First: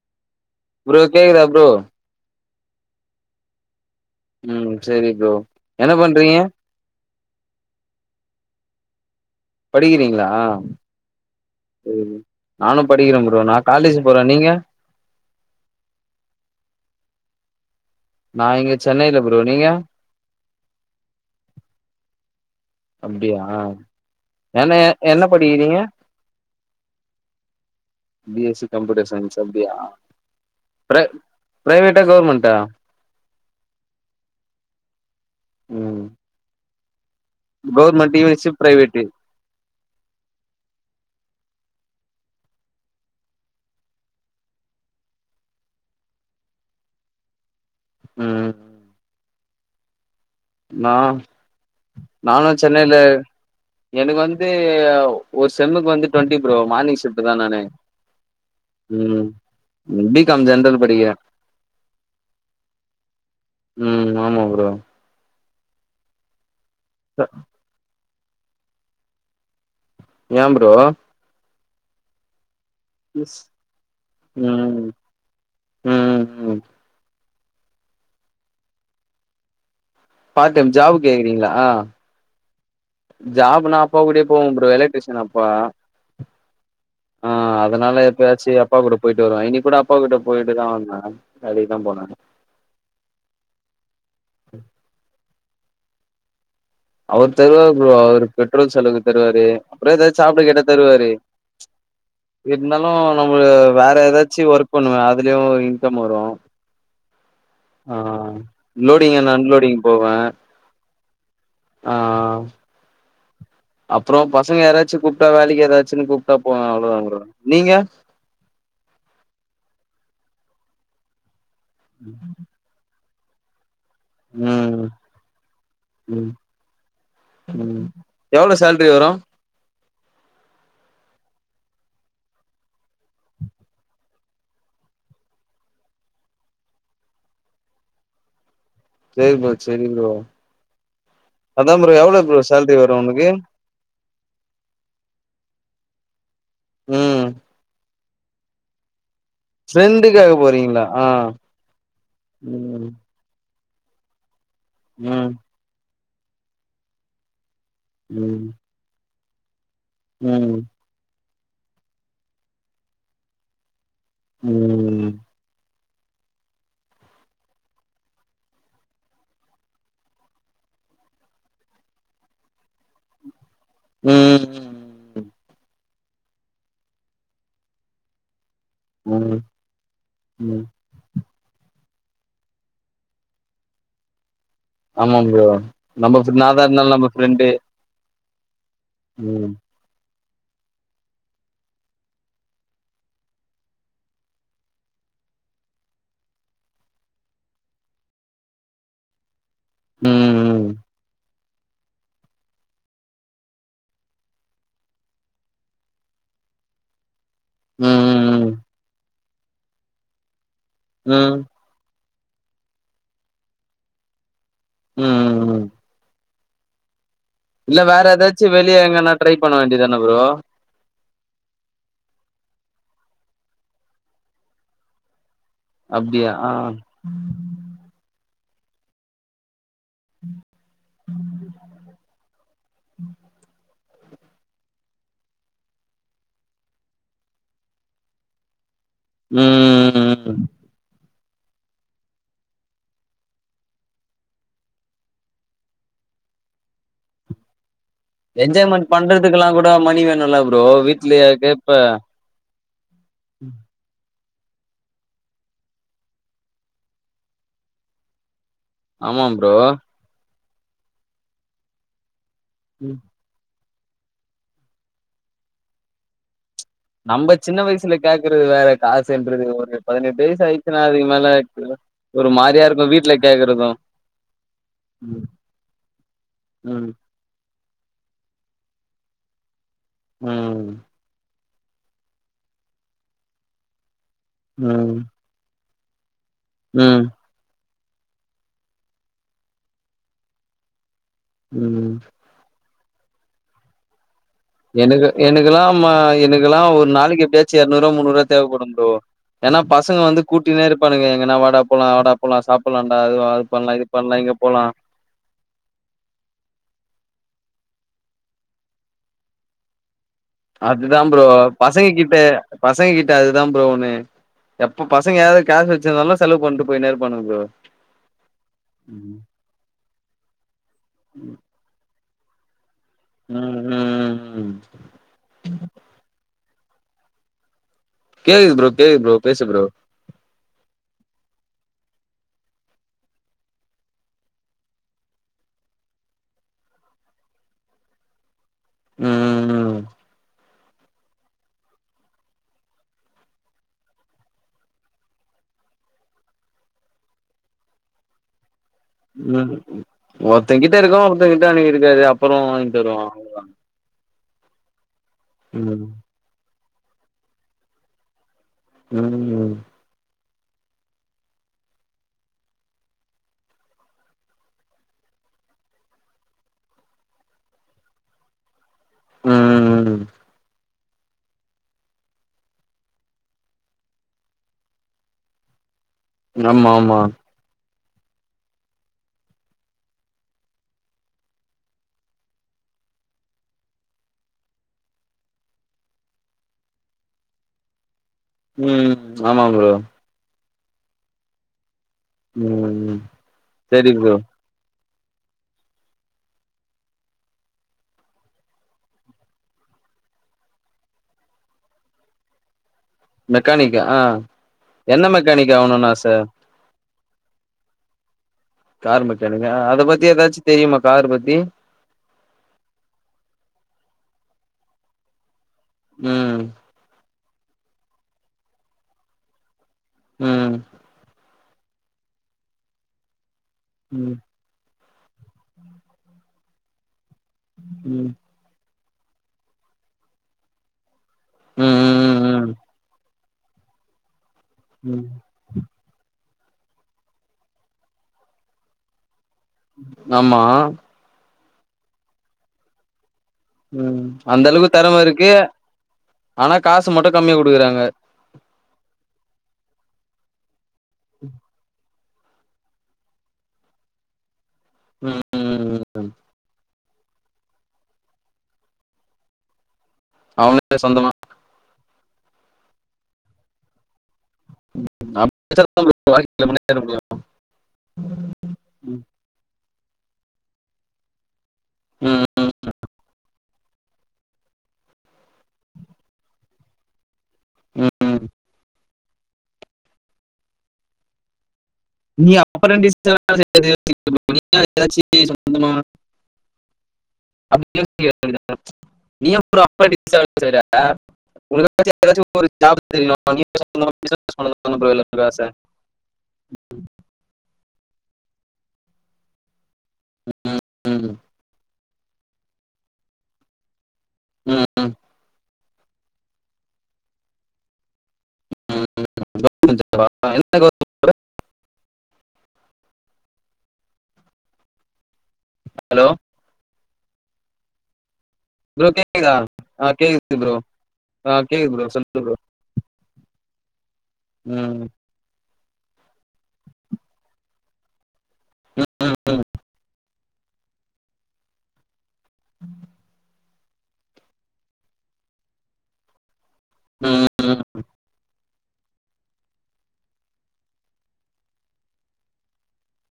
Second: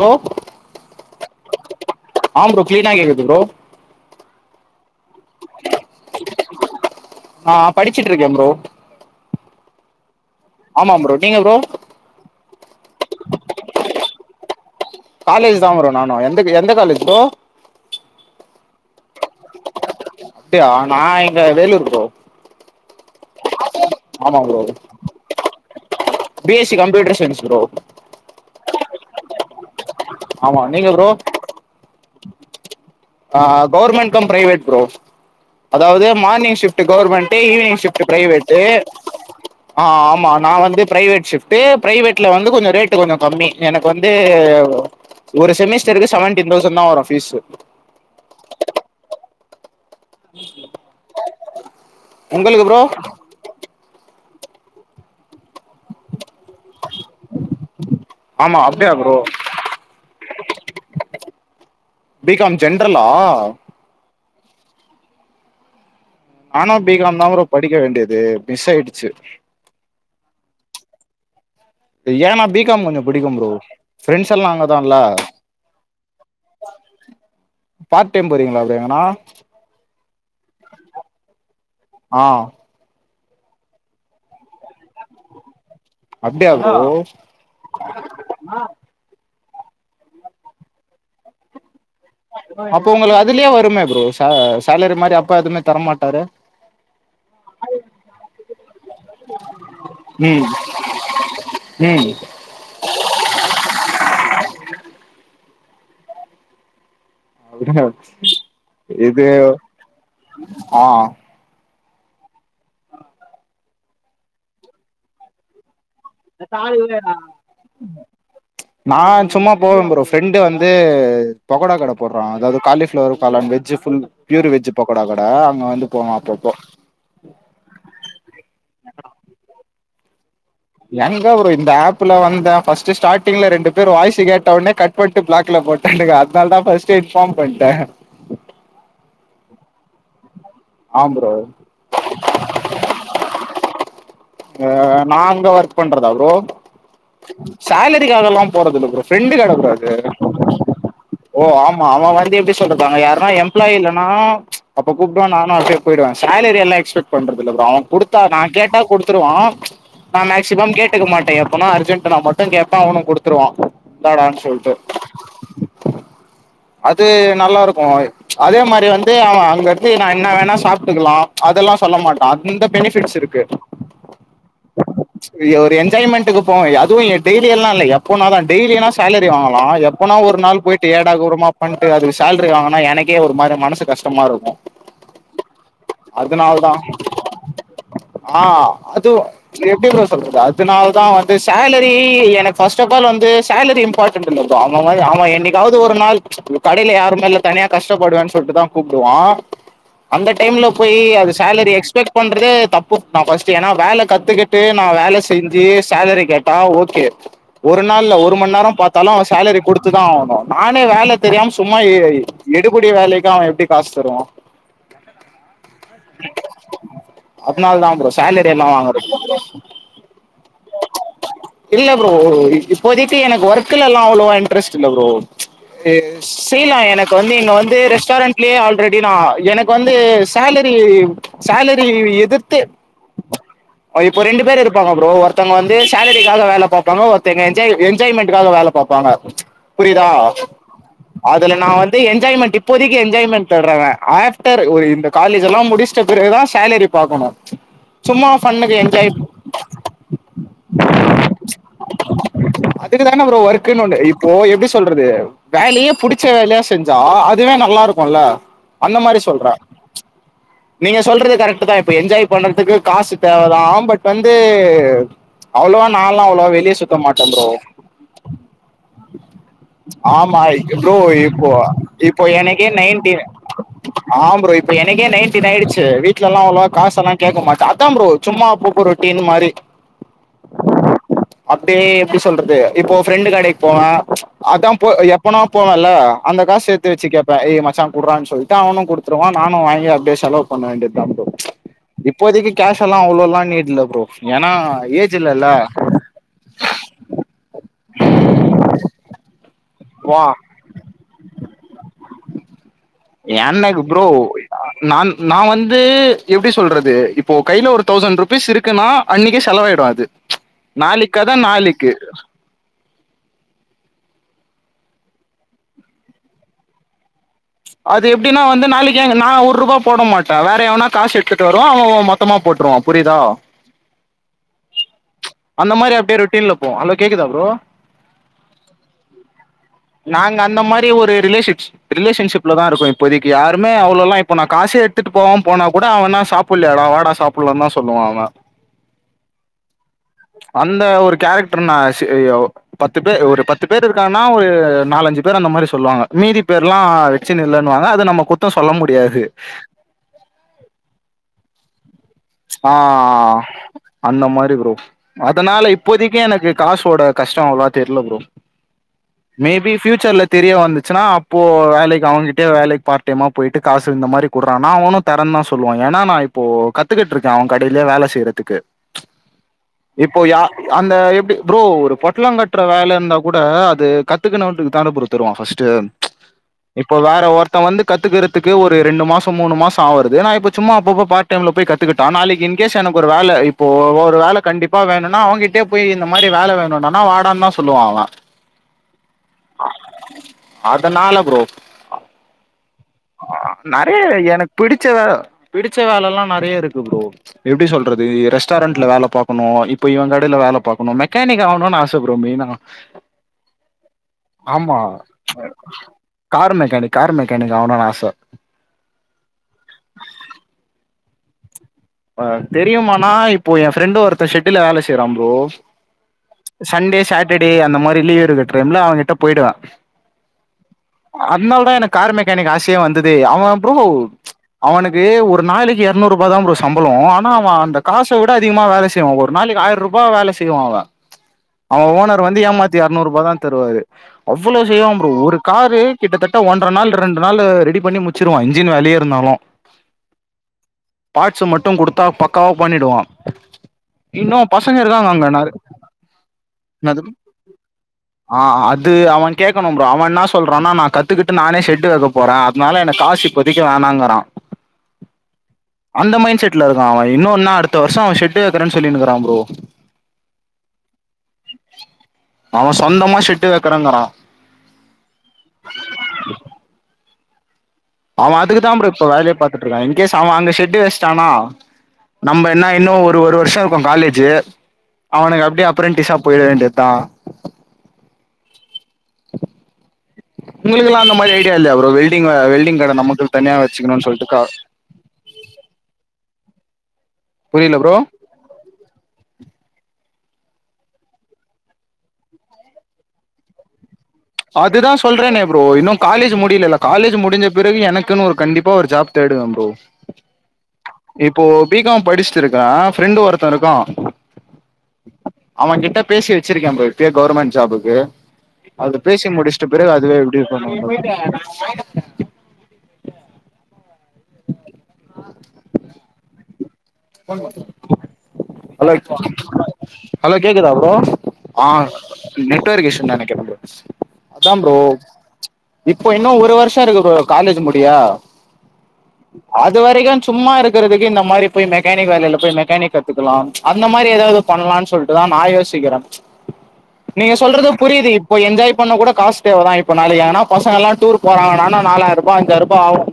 Hello bro கேக்குதா bro ஆமா bro க்ளீனா கேக்குது ப்ரோ ம் செரி ப்ரோ என்ன பண்றீங்க ஆ படிச்சிட்ருக்கே ப்ரோ படிக்கிறீங்களா ஆமா ப்ரோ நீங்க ப்ரோ சேரி நானு படிக்ற ப்ரோ நா காலேஜ் போறே நீங்க காலேஜ் தா ப்ரோ நானு எந்தகு எந்த காலேஜ் ப்ரோ நா இங்க சென்னையில ப்ரோ நீங்க ப்டியா நா இங்க வேலூர் ப்ரோ அப்டியா ஆமா ப்ரோ என்ன என்ன படிக்கிறீங்க B S C computer science bro B S C computer science அப்டியா ஆமா நீங்க ப்ரோ ப்ரைவேட்டா கவுர்மெண்ட்டா ஆ கவர்மெண்ட் கம் பிரைவேட் ப்ரோ ம் அதாவது morning shift government evening shift government university private ஆ ஆமா நா வந்து பிரைவேட் ஷிஃப்டு பிரைவேட்ல வந்து கொஞ்சோ ரேட்டு கொஞ்சோ கம்மி எனக்கு வந்து ஒரு செமிஸ்டருக்கு செவண்டி தௌசண்ட் தா வரு ஃபீஸு ம் நா நானு உங்களுக்கு ப்ரோ சென்னைல எனக்கு வந்து ஒரு செம்முக்கு வந்து டொண்ட்டி ப்ரோ மார்னிங் ஷிப்ட்டு தா நானு ஆமா அப்டியா ப்ரோ ம் ம் பி காம் ஜென்ரல் படிக்கிறே பி காம் ஜென்ரலா ம் ஆமா ப்ரோ நானூ பி காம் தா படிக்க வேண்டியது மிஸ் ஆயிடுச்சு ஏ ப்ரோ ஏனா பி காம் கொஞ்சொ புடிக்கூ ப்ரோ ஃப்ரெண்ட்ஸ்ல்லா அங்கதா ம் இல்ல ம் ம் பார்ட்டைம் போறீங்ளா ப்ரோ எங்கனா பார்டைம் ஜாபு கேக்குறீங்ளா ஆ ஜாப்னா அப்பா கூடயே போவ ப்ரோ எலக்ட்ரிஷியன் அப்பா அப்டியா ப்ரோ ஆ அதனால எப்பயாச்சு அப்பா கூட போ போயிட்டு வருவ இனிக் கூட அப்பா கூட போயிட்டுதா வந்த வேலக்கி தா போனே அப்ப ஒங்களுக்கு அதுலே வருமே ப்ரோ சே சேலரி மாரி அப்பா எதுவுமே தரமாட்டாரு அவரு தருவா ப்ரோ அவரு பெட்ரோல் செலவுக்கு தருவாரு அப்றோ ஏதா ம் சாப்ட கேட்டா தருவாரு ம் இருந்தாலு நம்ம வேற ஏதாச்சு ஒர்க் பண்ணுவ அதுலயு இன்கம் வரு ஆ லோடிங் இது அன்ட் அன்லோடிங் போவே ஆ அ அப்றோ பசங்க யாராச்சு கூப்ட்டா வேலக்கி எதாச்சுன் கூப் ட்டா போவ அவ்ளதா ப்ரோ நீங்க நா சும்மா போவேன் ப்ரோ ஃப்ரெண்டு வந்து பகோடா கட போட்றா அதாது காலிஃப்ளவர் காளான் வெஜ்ஜு ஃபுல் பியூர் வெஜ் ம் பக்கோடா கட அங்க வந்து போவோ ம் அப்பப்போ ம் எவ்ளோ சேல்ரி வரு எங்க ப்ரோ இந்த ஆப்ல வந்த ஃபஸ்ட் ஸ்டார்டிங்ல ரெண்டு பேர் வாய்ஸ கேட்டவுனே கட் பண்ட்டு பிளாக்ல போட்டே அதனால தா ஃபர்ஸ்ட்டு இன்ஃபார்ம் பண்ணிட்ட செரி ப்ரோ செரி ப்ரோ ஆ ப்ரோ அதா ப்ரோ எவ்ளோ ப்ரோ சேல்ரி வரு உனக்கு இப்ப நாங்க ஒர்க் பண்றதா ப்ரோ ம் சேலரிக்காகல்லா போறதில்ல ப்ரோ ஃப்ரெண்டு கட ப்ரோ அது ஃப்ரெண்டுக்காக போறீங்களா ஆ ஓ ஆமா அவ வந்து எப்டி சொல்றது ம் அங்க யாரு நா எம்ப்ளாய் இல்லனா அப்ப கூப்பிடுவா ம் நானு அப்டிய போயிடுவே சேலரில்லா எக்ஸ்பெக்ட் பண்றது இல்ல ப்ரோ குடுத்தா நா ம் கேட்டா குடுத்துடுவா நா ம் மேக்சிமம் கே டுக்க மாட்ட எப்பனா அர்ஜென்ட்டுனா மட்டு கேப்ப அவனு குடுத்துருவா இந்தாடான் சொல்ட்டு ம் அது நல்லாருக்கு அதே மாரி வந்து அவ அங்கடுத்து நா என்னா வேணா சாப்ட்டுக்கலா அதெல்லா சொல்ல மாட்டா அந்த பெனிஃபிட்ஸ் இருக்கு ம் ம் இ ஒரு என்ஜாய்மெண்ட்டுக்கு போவோ அதுவு எ டெய்லியெல்லா இல்ல எப்போனாதா டெய்லியலா சேலரி ம் வாங்கலாம் எப்பனா ஒரு நாள் ம் போயி ட்டு ஏடாகூடமா பண்ணிட்டு அதுக்கு சேலரி வாங்கனா எனக்கே ஒரு மாரி மனசு கஷ்டமா இருக்கும் ஆமாம் ப்ரோ நம்ம ஃப் நாதா இருந்தாலு தான் நம்ம ஃப்ரெண்டு ஆ அதுவு ம் எப் எப்டி ப்ரோ சொல்றது அதனால தான் வந்து சேலரி எனக்கு ஃபஸ்ட்டப்பால் வந்து சேலரி இம்பார் டன்ட் இல்ல ப்ரோ அவன் அவன் என்னைக்காவது ஒரு நாள் கடையில யாருமேயில்ல தனியா கஷ்டப்படுவேன்னு சொல்லிட்டுதான் கூப்டுவான் அந்த டைம்ல ம் ம் போய் அது சேலரி எக்ஸ்பெக்ட் பண்றதே தப் நா ஃபஸ்ட்டு ஏனா வேல கத்துக்கிட்டு நா வேல செஞ்சு சேலரி கேட்டா ஓகே ஒரு நாள் இல்ல ஒரு ம் மண் நேர பாத்தாலு அவ சேலரி குடுத்துதா ஆகணு நானே ம் வேல ம் தெரியாம சும்மா எ எடுபுடி வேலைக்கு அவ எப்படி காசு தருவா ம் ம் ம் இல்ல அதனாலதா வேற ப்ரோ ஏதாச்சு சேலரி எல்லா வெளிய வாங்கறது எங்கன்னா ட்ரை பண்ண வேண்டியதான ப்ரோ இல்ல ப்ரோ இப்போதைக்கு எனக்கு ஒர்க்ல எல்லா அவ்ளோவா இன்ட்ரெஸ்ட் இல்ல ப்ரோ அப்டியா ஆ செய்லா எனக்கு வந்து இங்க வந்து ரெஸ்டாரண்ட் லயே ஆல்ரெடி நா எனக்கு வந்து சேலரி சேலரி எது த்து இப்ப ரெண்டு பேர் இருப்பாங்க ப்ரோ ஒருத்தவங்க வந்து சேலரிக்காக வேல பாப்பாங்க ஒருத்தங்க என்ஜாய் என்ஜாய்மெண்ட்டுக்காக வேல பாப்பாங்க ம் ம் அதுல நா வந்து என்ஜாய்மெண்ட் இப்போதைக்கு என்ஜாய்மெண்ட் தேடறவ ஆஃப்டர் ஒரு இந்த காலேஜ் எல்லா முடிச்சிட்ட பிறகுதா சேலரி பாக்கணு என்ஜாய்மெண்ட் பண்றதுக்கெல்லா கூட மணி வேணுல்ல ப்ரோ வீட்லயா கேப்ப அதுக்குதான ப்ரோ ஒர்க்குன்னு ஒன்னு இப்போ எப்டி சொல்றது வேலையே புடிச்ச வேலையா செஞ்சா அதுவே நல்லாருக்குல்ல அந்த மாரி ஆமா சொல்ற ப்ரோ நீங்க சொல்றது கரெக்ட்டுதா இப்ப என்ஜாய் பண்ணறதுக்கு காசு தேவதா பட் வந்து அவ்வளவா நால்லா அவ்ளவா வெளிய சுத் நம்ம சின்ன வயசுல கேக்குறது வேற காசுன்றது ஒரு பதினெட்டு வயசு ஆயிருச்சுனா அதுக்கு மேல ப்ப இப்போ ஒரு மாரியா எனக்கே இருக்கு வீட்ல நெயன்டீனு கேக்குறது ஆ ப்ரோ இப்ப எனக்கே ம் நெயன்டின் ஆயிருச்சு வீட்லெலா அவ்வளவா ம் காசெல்லா கேக்க மாட்ட அதா ப்ரோ சும்மா பூப்பு ரொட்டின் மாரி ம் அப்டே எப்டி சொல்றது இப்போ ஃப்ரெண்டு கடைக்கு போவ அதா போ ம் எப் பனா போவல்ல அந்த காச சேத்து ம் வெச்சு கேப் ப ஏ மச்சா குடறான் சொல்ட்டு அவுனு குடுத்துருவா நானு வாங்கி அப்டியே செலவு பண்ண வேண்டியதா ப்ரோ ம் இப்போதக்கு கேஷ் எல்லா அவ்ளோல்லா இனி இல்ல ப்ரோ ஏனா எனக்கு எனக்கெலா ம எனக்கெலா ஒரு நாளைக்கு எப்டியாச்சு எரநூறுவா முன்னூறுவா தேவப்படும் ப்ரோ ஏனா பசங்க வந்து வா கூட்டினே இருப்பானுங்க எங்கனா வாடா போலா வாடா போலா சாப்படலான்டா அதுவா அது பண்லா எனக்கு இது ப்ரோ பண்லா இங்க போலா நான் நா வந்து எப்டி சொல்றது இப்போ கைல ஒரு தௌசண்ட் ருபீஸ் இருக்குன்னா அன்னைக்கே செலவாயிடு அது அதுதா நாளைக்கு ப்ரோ கத பசங்க நாளைக்கு கிட்ட பசங்க கிட்ட அதுதாம் ப்ரோ ஒண்ணு எப்ப பசங்க எதாவது காசு வெச்சிருந்தாங்னா செலவு பண்ணிட்டு போயினே இருப்பாணுக ப்ரோ அது எப்படினா வந்து நாளைக்கு ம் நா ஒர்ருபா போட மாட்ட வேற எவனா காசு எடுத்துட்டு வ ருவா அவ மொத்தமா போட்ருவா புரிதா ம் ம் அந்த மாரி அப்டியே ரொட்டீன்ல போகு ஹலோ கேக்குதா ப்ரோ கேக்குது ப்ரோ கேக்குது ப்ரோ பேசு ப்ரோ நாங்க அந்த மாரி ஒரு ரிலேஷிப்ஸ் ரிலேஷன்ஷிப்லதா இருக்கோ இப்போதைக்கு யாருமே அவ்ளோலா இப்ப நா காசே எடுத்துட்டு போகாம போனா கூட அவனா சாப் ப்புல்லயாடா வாடா சாப்படலான்தா சொல்லுவா அவ ம் அந்த ஒரு கேரக்டர் நா சேயோ பத்து பேர் ஒரு பத்து பேர் இருக்கான்னா ஒரு நாலஞ்சு பேர் அந்த மாரி சொல்லுவாங்க மீதி பேர்ல்லா மிசின் இல்லேன்வாங்க அது நம்ம குத்தம் சொல்ல முடி உம் ஒருத்தங்கிட்ட இருக்கு ஒருத்தங்கிட்ட அன்னைக் இருக்காது அப் ஆ அந்த மாரி ப்ரோ அதனால ம் இப்போதிக் இங்கயே எனக்கு காசோட கஷ்டோ அவ்ளவா தெர்ல ப்ரோ உம் மேபி ஃபியூச்சர்ல தெரிய வந்துச்சுன்னா அப்போ வேலைக் அவங்ககிட்டயே வேலைக் பார்ட் டைமா போயிட்டு காசு இந்த மாரி குட்றான்னா அவனு தரன்தா சொல்லுவா ஏனா நா இப்போ கத் த்துக்கிட் இருக்கே அவ கடையிலயே வேல செய்றதுக்கு ம் இப்போ யா அந்த எப்டி ப்ரோ ஒரு பொட்லோ கட்டுற வேல இருந்தா கூட அது கத்துக்குணவன்க்குதான ப்ரோ தருவா ஃபஸ்ட்டு ஆமா இப்போ ஆமா வேற ஒர்க் த்த வந்து கத்துக்கிறதுக்கு ஒரு ரெண்டு மாசோ மூணு மாசோ ஆவறது ஏனா இப்ப சும்மா அப்பப்ப பார்ட் டைம்ல போய் கத் த்துக்கிட்டா நாளைக்கு இன்கேஸ் எனக்கு ஒரு வேல இப்போ ஒ ஒரு வேல கண்டிப்பா வேணுனா அவங்கிட்டயே போயி இந்த மாரி வேல வேணுனா னா வாடான்தா சொல்லுவா அவ ம் ஆமா ப்ரோ அதனால ப்ரோ ம் அ சரி நெறைய ப்ரோ இருக் எனக்கு பிடிச்ச வேல பிடிச்ச வேலல்லா நெறைய இருக்கு ப்ரோ எப்டி சொல்றது ரெஸ்டாரெண்ட்ல வேல பாக்கணு இப்ப இவ கடையில வேல பாக்கணு மெக்கானிக் ஆவணுன் ஆச ப்ரோ மெய்னா மெக்கானிக்கா ஆ ஆமா. என்ன மெக்கானிக் ஆவணுனு ஆச கார் மெக்கானிக் கார் மெக்கானிக் ஆவணுனு ஆச கார் மெக்கானிக்கா அத பத்தி ஏதாச்சு தெரியுமா கார் பத்தி அ தெரியுமானா இப்போ எ ஃப்ரெண்டு ஒருத்த ஷெட்டுல வேல செய்றா ப்ரோ உம் சண்டே சாட்டர்டே அந்த மாரி லீவ் எடுக்கற டைம்ல அவகிட்ட போயிடுவ உம் அத்னால தா எனக் கார் மெக்கானிக் ஆசயே வந்ததே அவ ப்ரோ ம் ம் அவனுக்கு ஒரு நாளைக்கு எறநூறுபா தா ப்ரோ சம்பளோ ஆனா அவ அந்த காச விட் விட அதிகமா வேல செய்வா ஒரு நாளைக் ஆயர்ருபா வேல செய்வா அவ ம் அவ ஓனர் வந்து ம் ம் ஏமாத்தி எறநூறுபா தா தருவாரு அவ்ளோ செய்வா ம் ப்ரோ ஒரு காரு கிட்டத்தட்ட ஒன்ற நாள் ரெண்டு நாளு ரெடி பண்ணி முச்சுடுவா இன்ஜின் வேலையே இருந்தாலு நம்மா சு மட்டு குடுத்தா பக்காவா பண்ணிடுவா உம் இன்னு அந்த அளவுக் பசங்க தெரம இருக்காங்க இருக்கு அங்க நெற ஆனா காசு என்னது மட்டு கம்மியா குடுக்குறாங்க ஆ அ அது அவ கேக்கணு ப்ரோ அவ என்னா சொல்றான்னா நா கத்துக்கிட்டு நானே ஷெட்டு வெக்க போறே அத்னால எனக் காஸ் இப்போதைக்கு வேணாங்கறா உம் உம் அந்த மைண்ட் செட்ல இருக்கா அவ இன்னொன்னா அடுத்த வருஷோ அவ ஷெட்டே வெக்றேன் சொல்லின் இருக்கறா ப்ரோ அவங்க [inaudible] சொந்தமா அவ சொந்தமா ஷெட்டு வெக்கறேங்கறா [inaudible] அவ அதுக்குதா ப்ரோ ம். இப்ப வேலயே பாத்துட்ருக்கா இன்கேஸ் அவ அங்க ஷெட்டு் வெச்டானா ம், நம்ம என்னா இன்னு ஒரு ஒரு வருஷோ இருக்கோ காலேஜு அவனுக்கு அப்டியே அப்ரெண்டிஸா போயிட வேண்டியதா உம் உம் உங்குளுகுலா அந்த மாரி ஐடியா இல்லியா ப்ரோ நீ வெல்டிங்வே வெல்டிங் கட நமக்குன் தனியா வெச்சுகுனுன் சொல்ட்டு க எதாச்சி சொந்தமா புரியல ப்ரோ [unintelligible] [unintelligible] நீ ஏ ப்ரோ அப்ரென்டிஸா வேல செய்ற [inaudible] எதாச்சு ஜாபு தெரியு அதுதா சொல்றேனே ப்ரோ [unintelligible] இன்னு காலேஜ் முடிலல்ல காலேஜ் முடிஞ்ச பிறகு எனக்குனு ஒரு கண்டிப்பா ஒரு ஜாப் தேடுவேம் ப்ரோ ம் ம் இப்போ பிகாம் படிச்ட்ருக்கே ஃப்ரெண்டு ஒருத்த இருக்கா ம் அவ கிட்ட பேசி வெச்சிருக்கேம் ப்ரோ இப்யே கவுர்மெண்ட் ஜாபுக்கு ம். அது பேசி முடிச்ட பிறகு ஆ? அதுவே எப்டி என்ன பண்ண [unintelligible] ஆ ஹலோ ஒன் ப்ரோ ஹலோக் கேக்குதா ஆ கேக்குது ஹலோ கேக்குதா ப்ரோ ஆ கேக்குது ப்ரோ சொல்லு ப்ரோ நெட் ட்வொர்க் இஸ்யூன் நெனக்கிறேம் ப்ரோ அதாம் ப்ரோ ம் இப்போ இன்னு ஒரு வர்ஷோ இருக்கு ப்ரோ காலேஜூ முடிய ம் அதுவரைக்குந் சும்மா இருக்கறதுக்கு இந்த மாரிப் போய் மெக்கானிக் வேலைல போய் மெக்கானிக் கத்துகலாம் அந்த மாரி எதாவது பண்லான் சொல்ட்டுதா நா யோசிக்கிறேம் ம் நீங்க சொல்றதுப் புரியிதிப் இப்ப என்ஜாய் பண்ண கூட காச் தேவதா இப்ப நாளைகானாப் பசங்களா டூர் போறாங்கனா நா நாலாயிரபா அஞ்சாயிரபா ஆவு